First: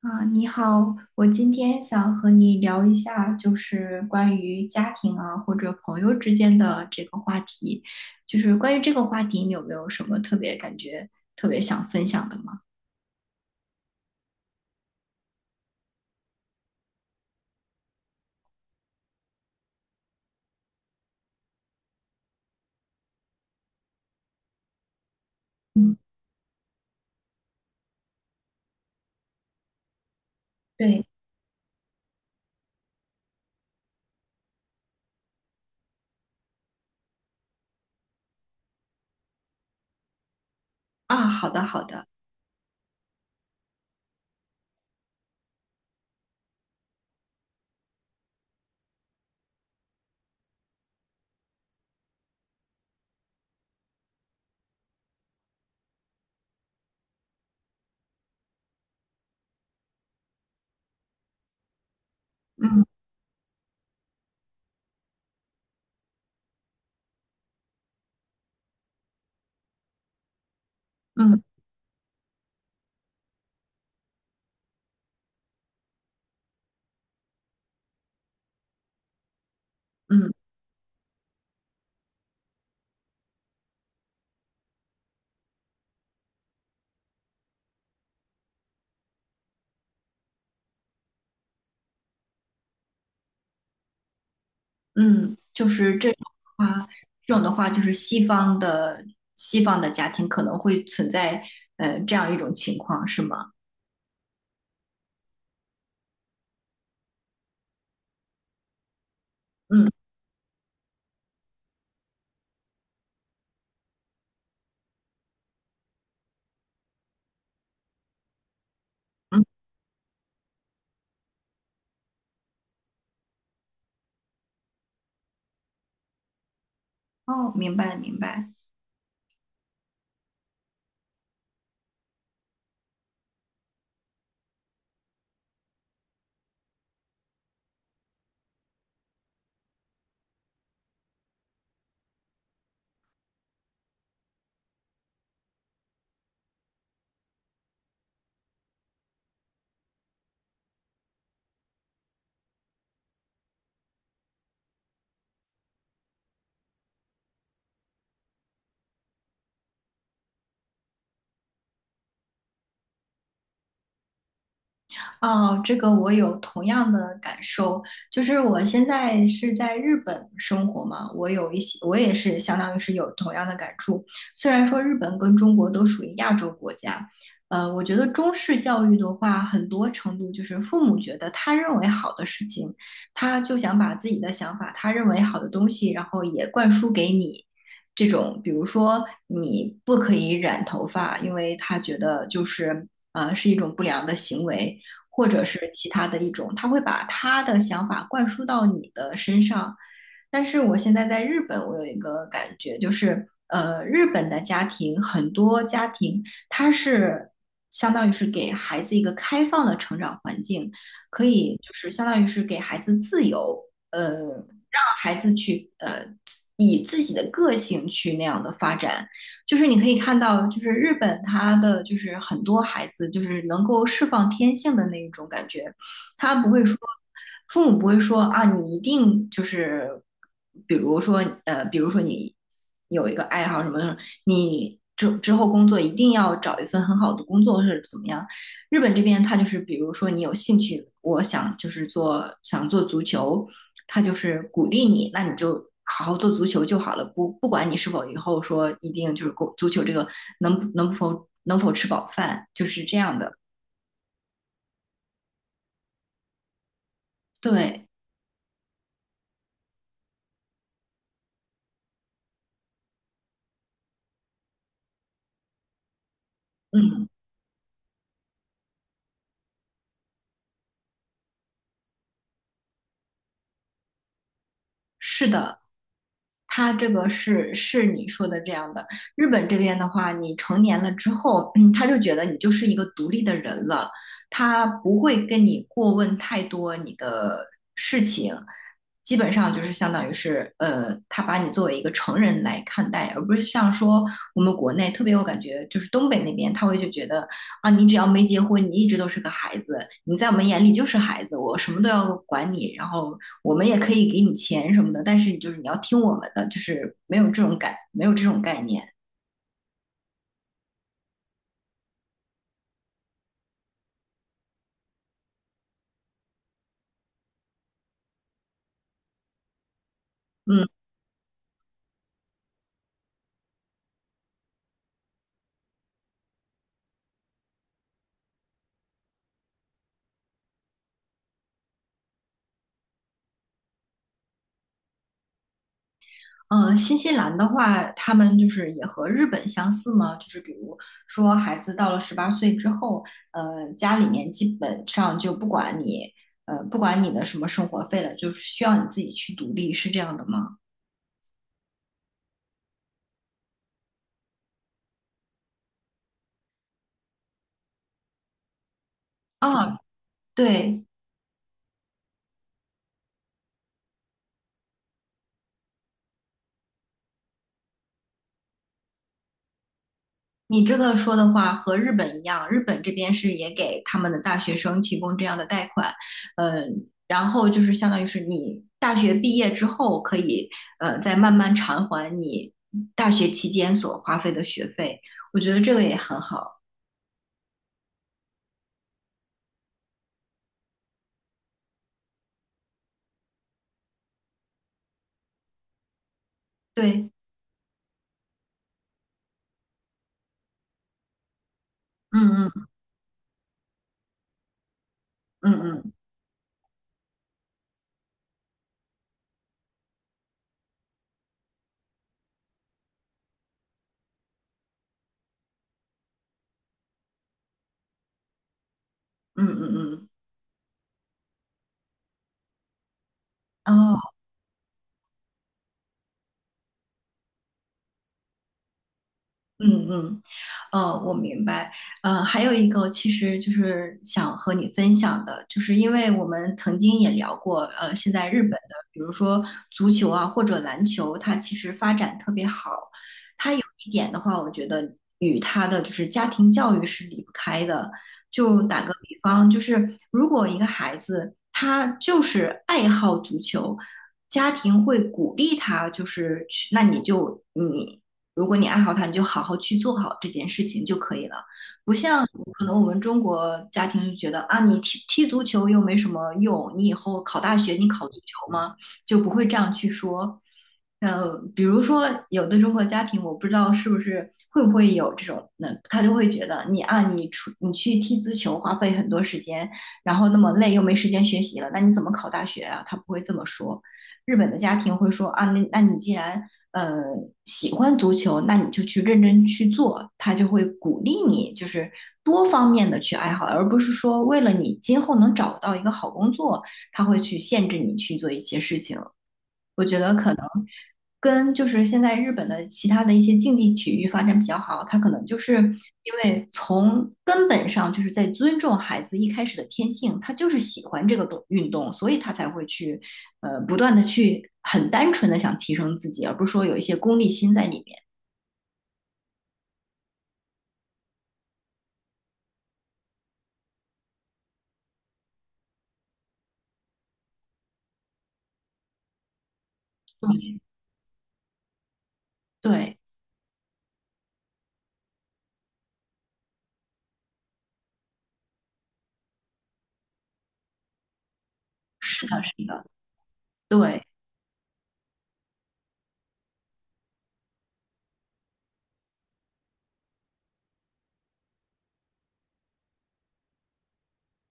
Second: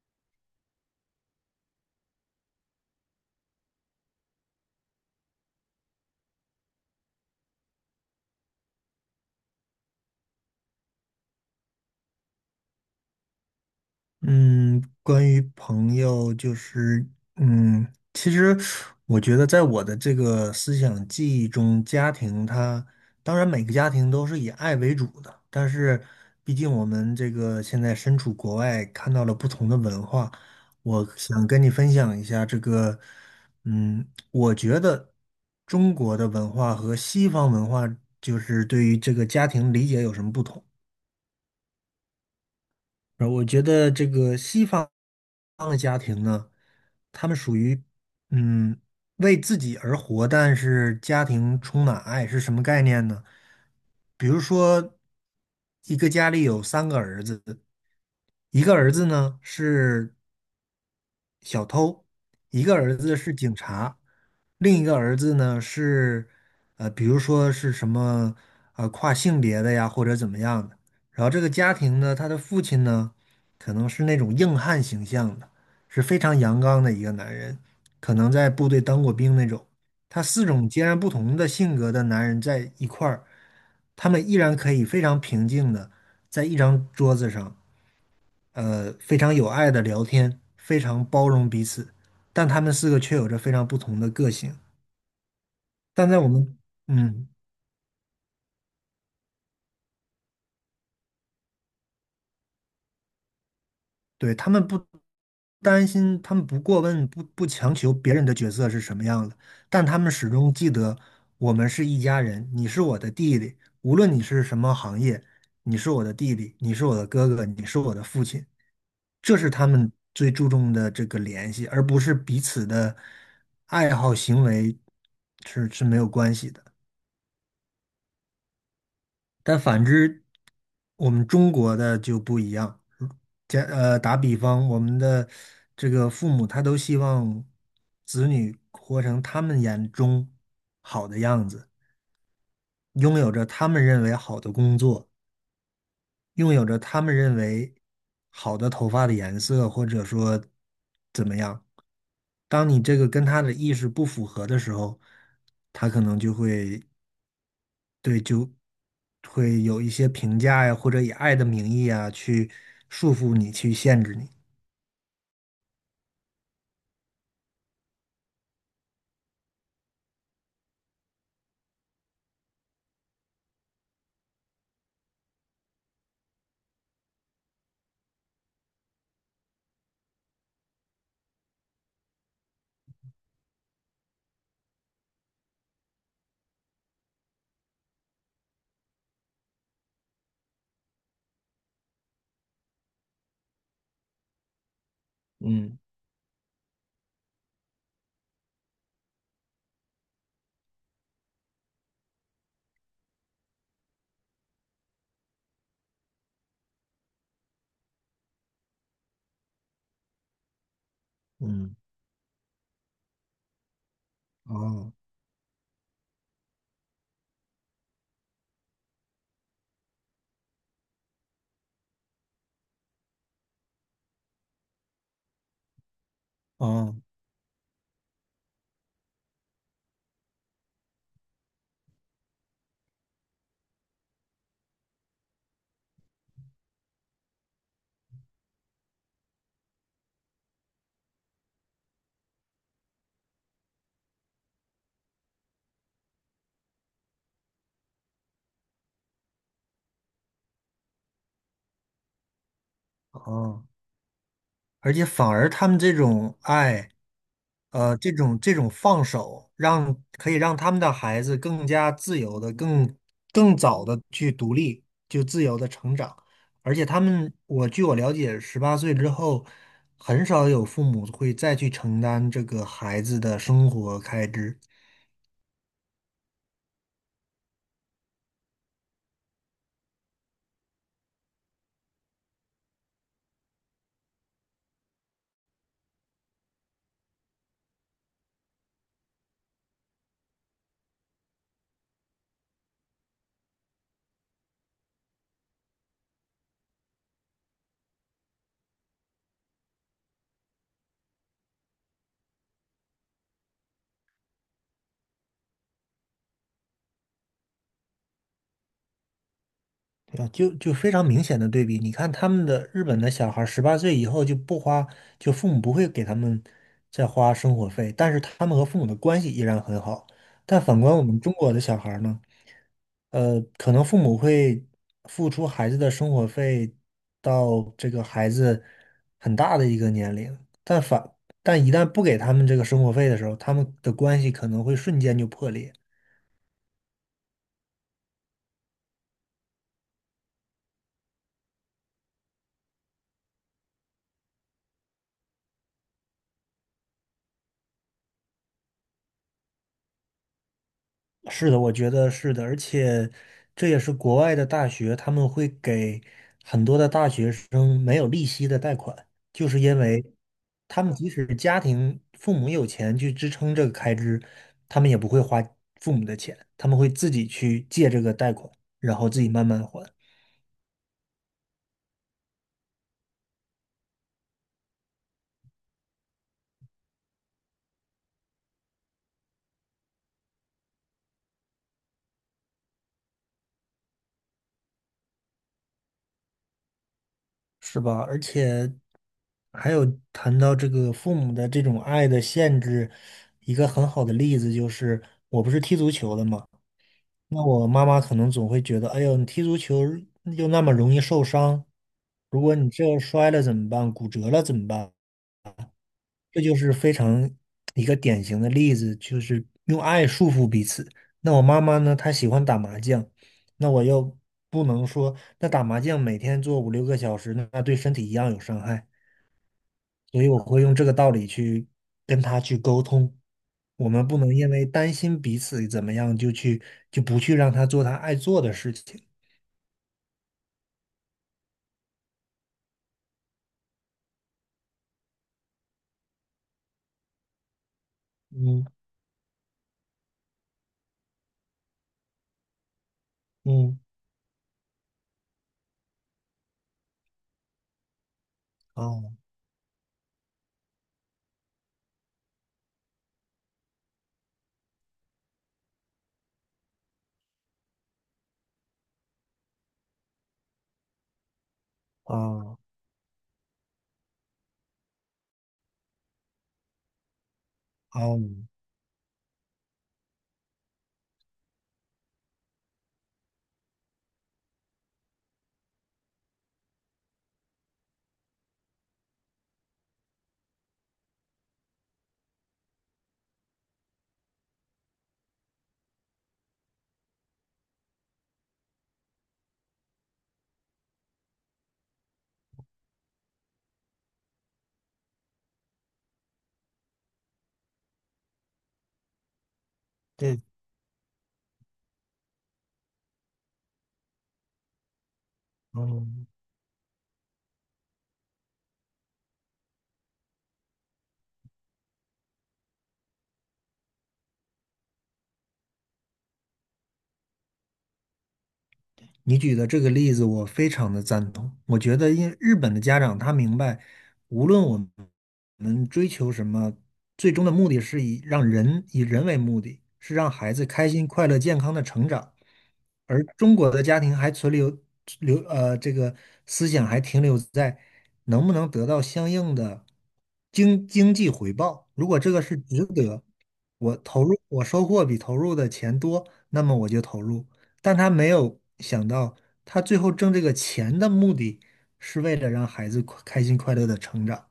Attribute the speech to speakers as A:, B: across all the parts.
A: 啊，你好，我今天想和你聊一下，就是关于家庭啊或者朋友之间的这个话题。就是关于这个话题，你有没有什么特别感觉、特别想分享的吗？
B: 嗯，关于朋友，就是其实我觉得在我的这个思想记忆中，家庭它当然每个家庭都是以爱为主的，但
A: 嗯，
B: 是毕竟我们这个现在身处国外，看到了不同的文化，
A: 对，
B: 我想跟你分享一下这个，嗯，我觉得中国的文化和西方文化就是对于这个家庭理解有什么不同。
A: 啊，好的，好的，
B: 然后我觉得这个西方的家庭呢，他们属于嗯为自己而活，但是家庭充满爱是什么概念呢？比如说，一个家里有3个儿子，一个儿子呢是小偷，一个
A: 嗯
B: 儿子是警察，另一个儿子呢是，比如说是什么，跨性别的呀，或者怎么样的。然后这
A: 嗯
B: 个家庭呢，他的父亲呢，可能是那种硬汉形象的，是非常阳刚的一个男人，可能在部队当过兵那种。他
A: 嗯
B: 4种截然不同的性格的男人在一块儿，他们依然可以非常平静的在一张桌子上。非常有爱的聊天，非常包容彼此，但他们4个却有着非常不同的个性。
A: 嗯，就是
B: 但
A: 这种
B: 在我们，
A: 的话，
B: 嗯，
A: 的话就是西方的家庭可能会存在这样一种情况，是吗？
B: 对，他们不担心，他们不过问，不强求别人的角色是什么样的，但
A: 嗯
B: 他们始终记得我们是一家人，你是我的弟弟，无论你是什么行业，你是我的弟弟，你是我的哥哥，你是我的父亲，这
A: 嗯，
B: 是他们最注重的这个联系，而不是彼此的爱好行为是没有关系的。
A: 哦，明白明白。
B: 但反之，我们中国的就不一样。打比方，我们的这个父母他都希望子女活成他们眼中好的样子，拥有着他们认为好的工作，拥有着他们认为好的头发的颜色，或者说怎么样。当你这个跟他的意识不符合的时候，他可能就会有一些评价呀，或者以爱的名义啊，去束缚你，去限制你。
A: 哦，这个我有同样的感受，就是我现在是在日本生活嘛，我有一些，我也是相当于是有同样的感触。虽然说日本跟中国都属于亚洲国家，我觉得中式教育的话，很多程度就是父母觉得他认为好的事情，他就想把自己的想法，他认为好的东西，然后也灌输给你。这种，比如说你不可以染头发，因为他觉得就是是一种不良的行为。或者是
B: 嗯
A: 其他的一种，他会把他的想法灌输到你的身上，但是我现在在日本，我有一个感觉，日本的家庭很多家庭，它是相当于是给孩子一个开放的成长环境，可以就
B: 嗯，
A: 是相当于是给孩子自由，呃，让
B: 哦
A: 孩子去自己的个性去那样的发展。就是你可以看到，就是日本它的就是很多孩子就是能够释放天性的那一种感觉。他不会说，
B: 哦
A: 父母不会说啊，你一定就是，比如说比如说你有一个爱好什么的，你之后工作一定要找一份很好的工作或者怎么样。日本这边他就是，比如说你有兴趣，我想就是想做足球，他就是鼓励你，那你就。好好做足球就好了，不管你是否以后说一定就是足球这个能否吃饱饭，就是这样的。
B: 哦。而且反而他们这种爱，
A: 对，
B: 呃，这种放手，让可以让他们的孩子更加自由的、更早的去独立，就自由的成长。而且他
A: 嗯，
B: 们，我据我了解，十八岁之后，很少有父母会再去承担这个孩子的生活开支。
A: 是的，他这个是你说的这样的。日本这边的话，你成年了之后，嗯，他就觉得你就是一个独立的人了，他不会跟你过问太多你的事情，基本上就是相当于是，他把你作为一个成人来看待，而不是像说我们国内特别，有感觉就是东北那边他会就觉得啊，你只要没结婚，你一直都是个孩子，你在我们眼里就是孩子，我什么都要管你，然后我们也可以给你钱什么的，但是就是你要听我们的，就是没有这种感，没有这种概念，
B: 对啊，就非常明显的对比。你看他们的日本的小孩，十八岁以后就不花，就父母不会给他们再花生活费，但是他们和父母的关系依然很好。但
A: 嗯。
B: 反观我们中国的小孩儿呢，呃，可能父母会付出孩子的生活费到这个孩子很大的一个年龄，但反但一旦不给他们这个生活费的时候，他们的关系可能会瞬间就破裂。
A: 嗯，新西兰的话，他们就是也和日本相似吗？就是比如说，孩子到了18岁之后，家里面基本上就不管你，不管你的什么生活费了，就是需要你自己去独立，是这样的吗？
B: 是的，我觉得是的，而且这也是国外的大学，他们会给很多的大学生没有利息的贷款，就是因
A: 啊，
B: 为他
A: 对，
B: 们即使家庭父母有钱去支撑这个开支，他们也不会花父母的钱，他们会自己去借这个贷款，然后自己慢慢还，
A: 你这个说的话和日本一样，日本这边是也给他们的大学生提供这样的贷款，嗯，然后就是相当于是你大学毕业之后可以，再慢慢偿还你大学期间所花费的学费，我觉得这个也很好。
B: 是吧？而且还有谈到这个父母的这种爱的限制，一个很好的例子就是，我不是踢足球的嘛。
A: 对，
B: 那我妈妈可能总会觉得，哎呦，你踢足球又那么容易受伤，如
A: 嗯
B: 果
A: 嗯
B: 你这摔了怎么办？骨折了怎么办？
A: 嗯嗯
B: 这就是非常一个典型的例子，就是用爱束缚彼此。那我妈妈呢，她喜欢打麻将，那我又不能说，那打麻将每天做五六个小时，那对身体一样有伤害，
A: 嗯嗯
B: 所以我会用这个道理去跟她去沟通。我
A: 嗯，哦。
B: 们不能因为担心彼此怎么样，就去就不去让她做她爱做的事情。
A: 嗯嗯，我明白。还有一个，其实就是想和你分享的，就是因为我们曾经也聊过，现在日本的，
B: 嗯
A: 比如说足球啊或者篮球，它其实发展特别好。
B: 嗯，
A: 一点的话，我觉得与他的就是家庭教育是离不开的。就打个比
B: 哦
A: 方，就是如果一个孩子他就是爱好足球，家庭会鼓励他，就是去，那你就你如果你爱好他，你就好好去做好这件事情就可以了。不像
B: 哦
A: 可能我们中国家庭就觉得啊，你踢足球又没什么用，你以后考大学你考足
B: 哦，嗯
A: 球吗？就不会这样去说。比如说有的中国家庭，我不知道是不是会不会有这种，那他就会觉得你啊，你去踢足球花费很多时间，然后那么累又没时间学习了，那你怎么考大学啊？他不会这么说。日本的家庭会说啊，那你既然呃喜欢足球，那你就去认真去做，他就会鼓励你，就是多方面的去爱好，而不是说为了你今后能找到一个好工作，他会去限制你去做一些事情。我觉
B: 对，
A: 跟就是现在日本的其他的一些竞技体育发展比较好，他可能就是因
B: 嗯。
A: 为从根本上就是在尊重孩子一开始的天性，他就是喜欢这个运动，所以他才会去不断的去很单纯的想提升自己，而不是说有一些功利心在里面。
B: 你举的这个例子，我非常的赞同。我觉得，因日本的家长他明白，无论我们追求什么，最终的目的是以让人以人为目的，是让孩
A: 嗯
B: 子开心、快乐、健康的成长。
A: 对，
B: 而中国的家庭还存留，这个思想还停留在能不能得到相应的经济回报。如果
A: 是
B: 这个
A: 的，
B: 是
A: 是的，
B: 值得，我
A: 对。
B: 投入我收获比投入的钱多，那么我就投入；但他没有想到，他最后挣这个钱的目的是为了让孩子快开心快乐的成长。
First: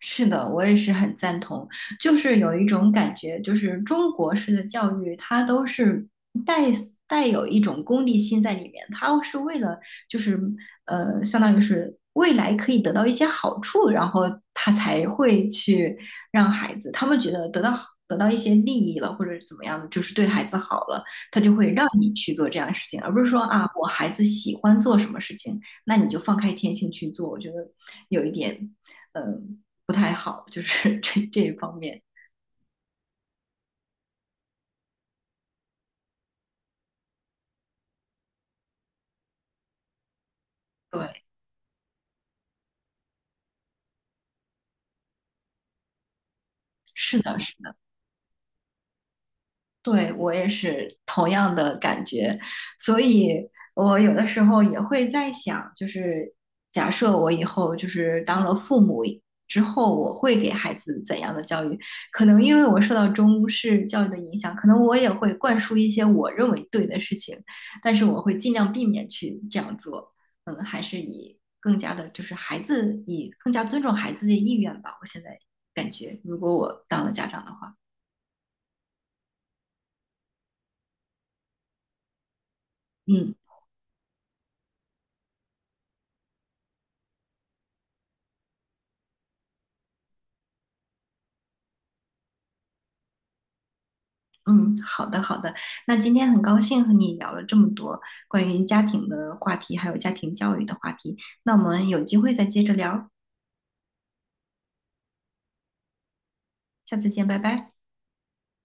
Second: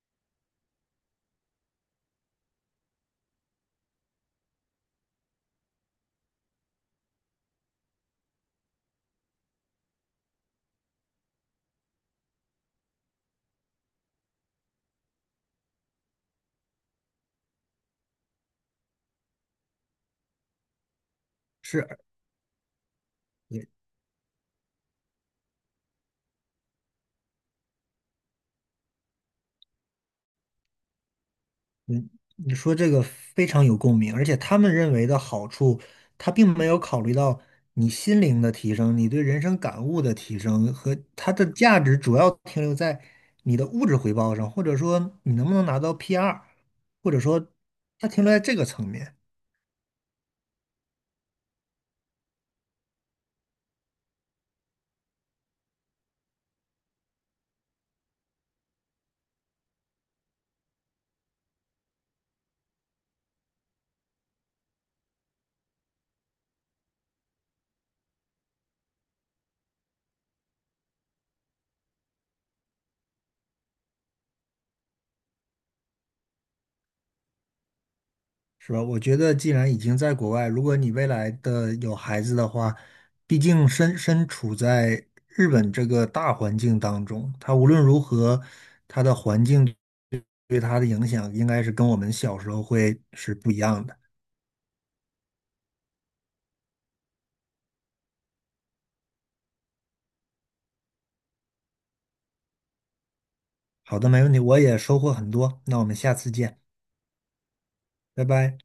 A: 是的，我也是很赞同。就是有一种感觉，就是中国式的教育，它都是带带有一种功利心在里面，它是为了就是相当于是未来可以得到一些好处，然后他才会去让孩子，他们觉得得到一些利益了，或者怎么样，的，就是对孩子好了，他就会让
B: 是，
A: 你去做这样的事情，而不是说
B: 也
A: 啊，我孩子喜欢做什么事情，那你就放开天性去做。我觉得有一点，嗯、不太好，就是 这一方面。
B: 嗯，你说这个非常有共鸣，而且他们认为的好处，他并没有考虑到你心灵的提升、你对人生感悟的提升和
A: 对，
B: 它的价值主要停留在你的物质回报上，或者说你能不能拿到 P2，或
A: 是
B: 者
A: 的，
B: 说它停留在这个层面。
A: 对，我也是同样的感觉，所以我有的时候也会在想，就是假设我以后就是当了父母之后，我会给孩子怎样的教育？可能因为我受到中式教育的影响，可能我也会灌输一些我认为对的事情，但是我会尽量避免去这样做。嗯，还是以更加的，就是以更加尊重孩子的意愿吧。我现在感觉，如果我当了家长的话，
B: 是吧？我觉得既然已经在国外，如果你未来的有孩子的话，
A: 嗯。
B: 毕竟身处在日本这个大环境当中，他无论如何，他的环境对他的影响应该是跟我们小时候会是不一样的。
A: 嗯，好的好的。那今天很高兴和你聊了这么多关于家庭的话题，还有家庭教育的话题。那我们有机会再接着聊，
B: 好的，没问题，我也收获很多，那我们下次见，
A: 下次见，拜拜。
B: 拜拜。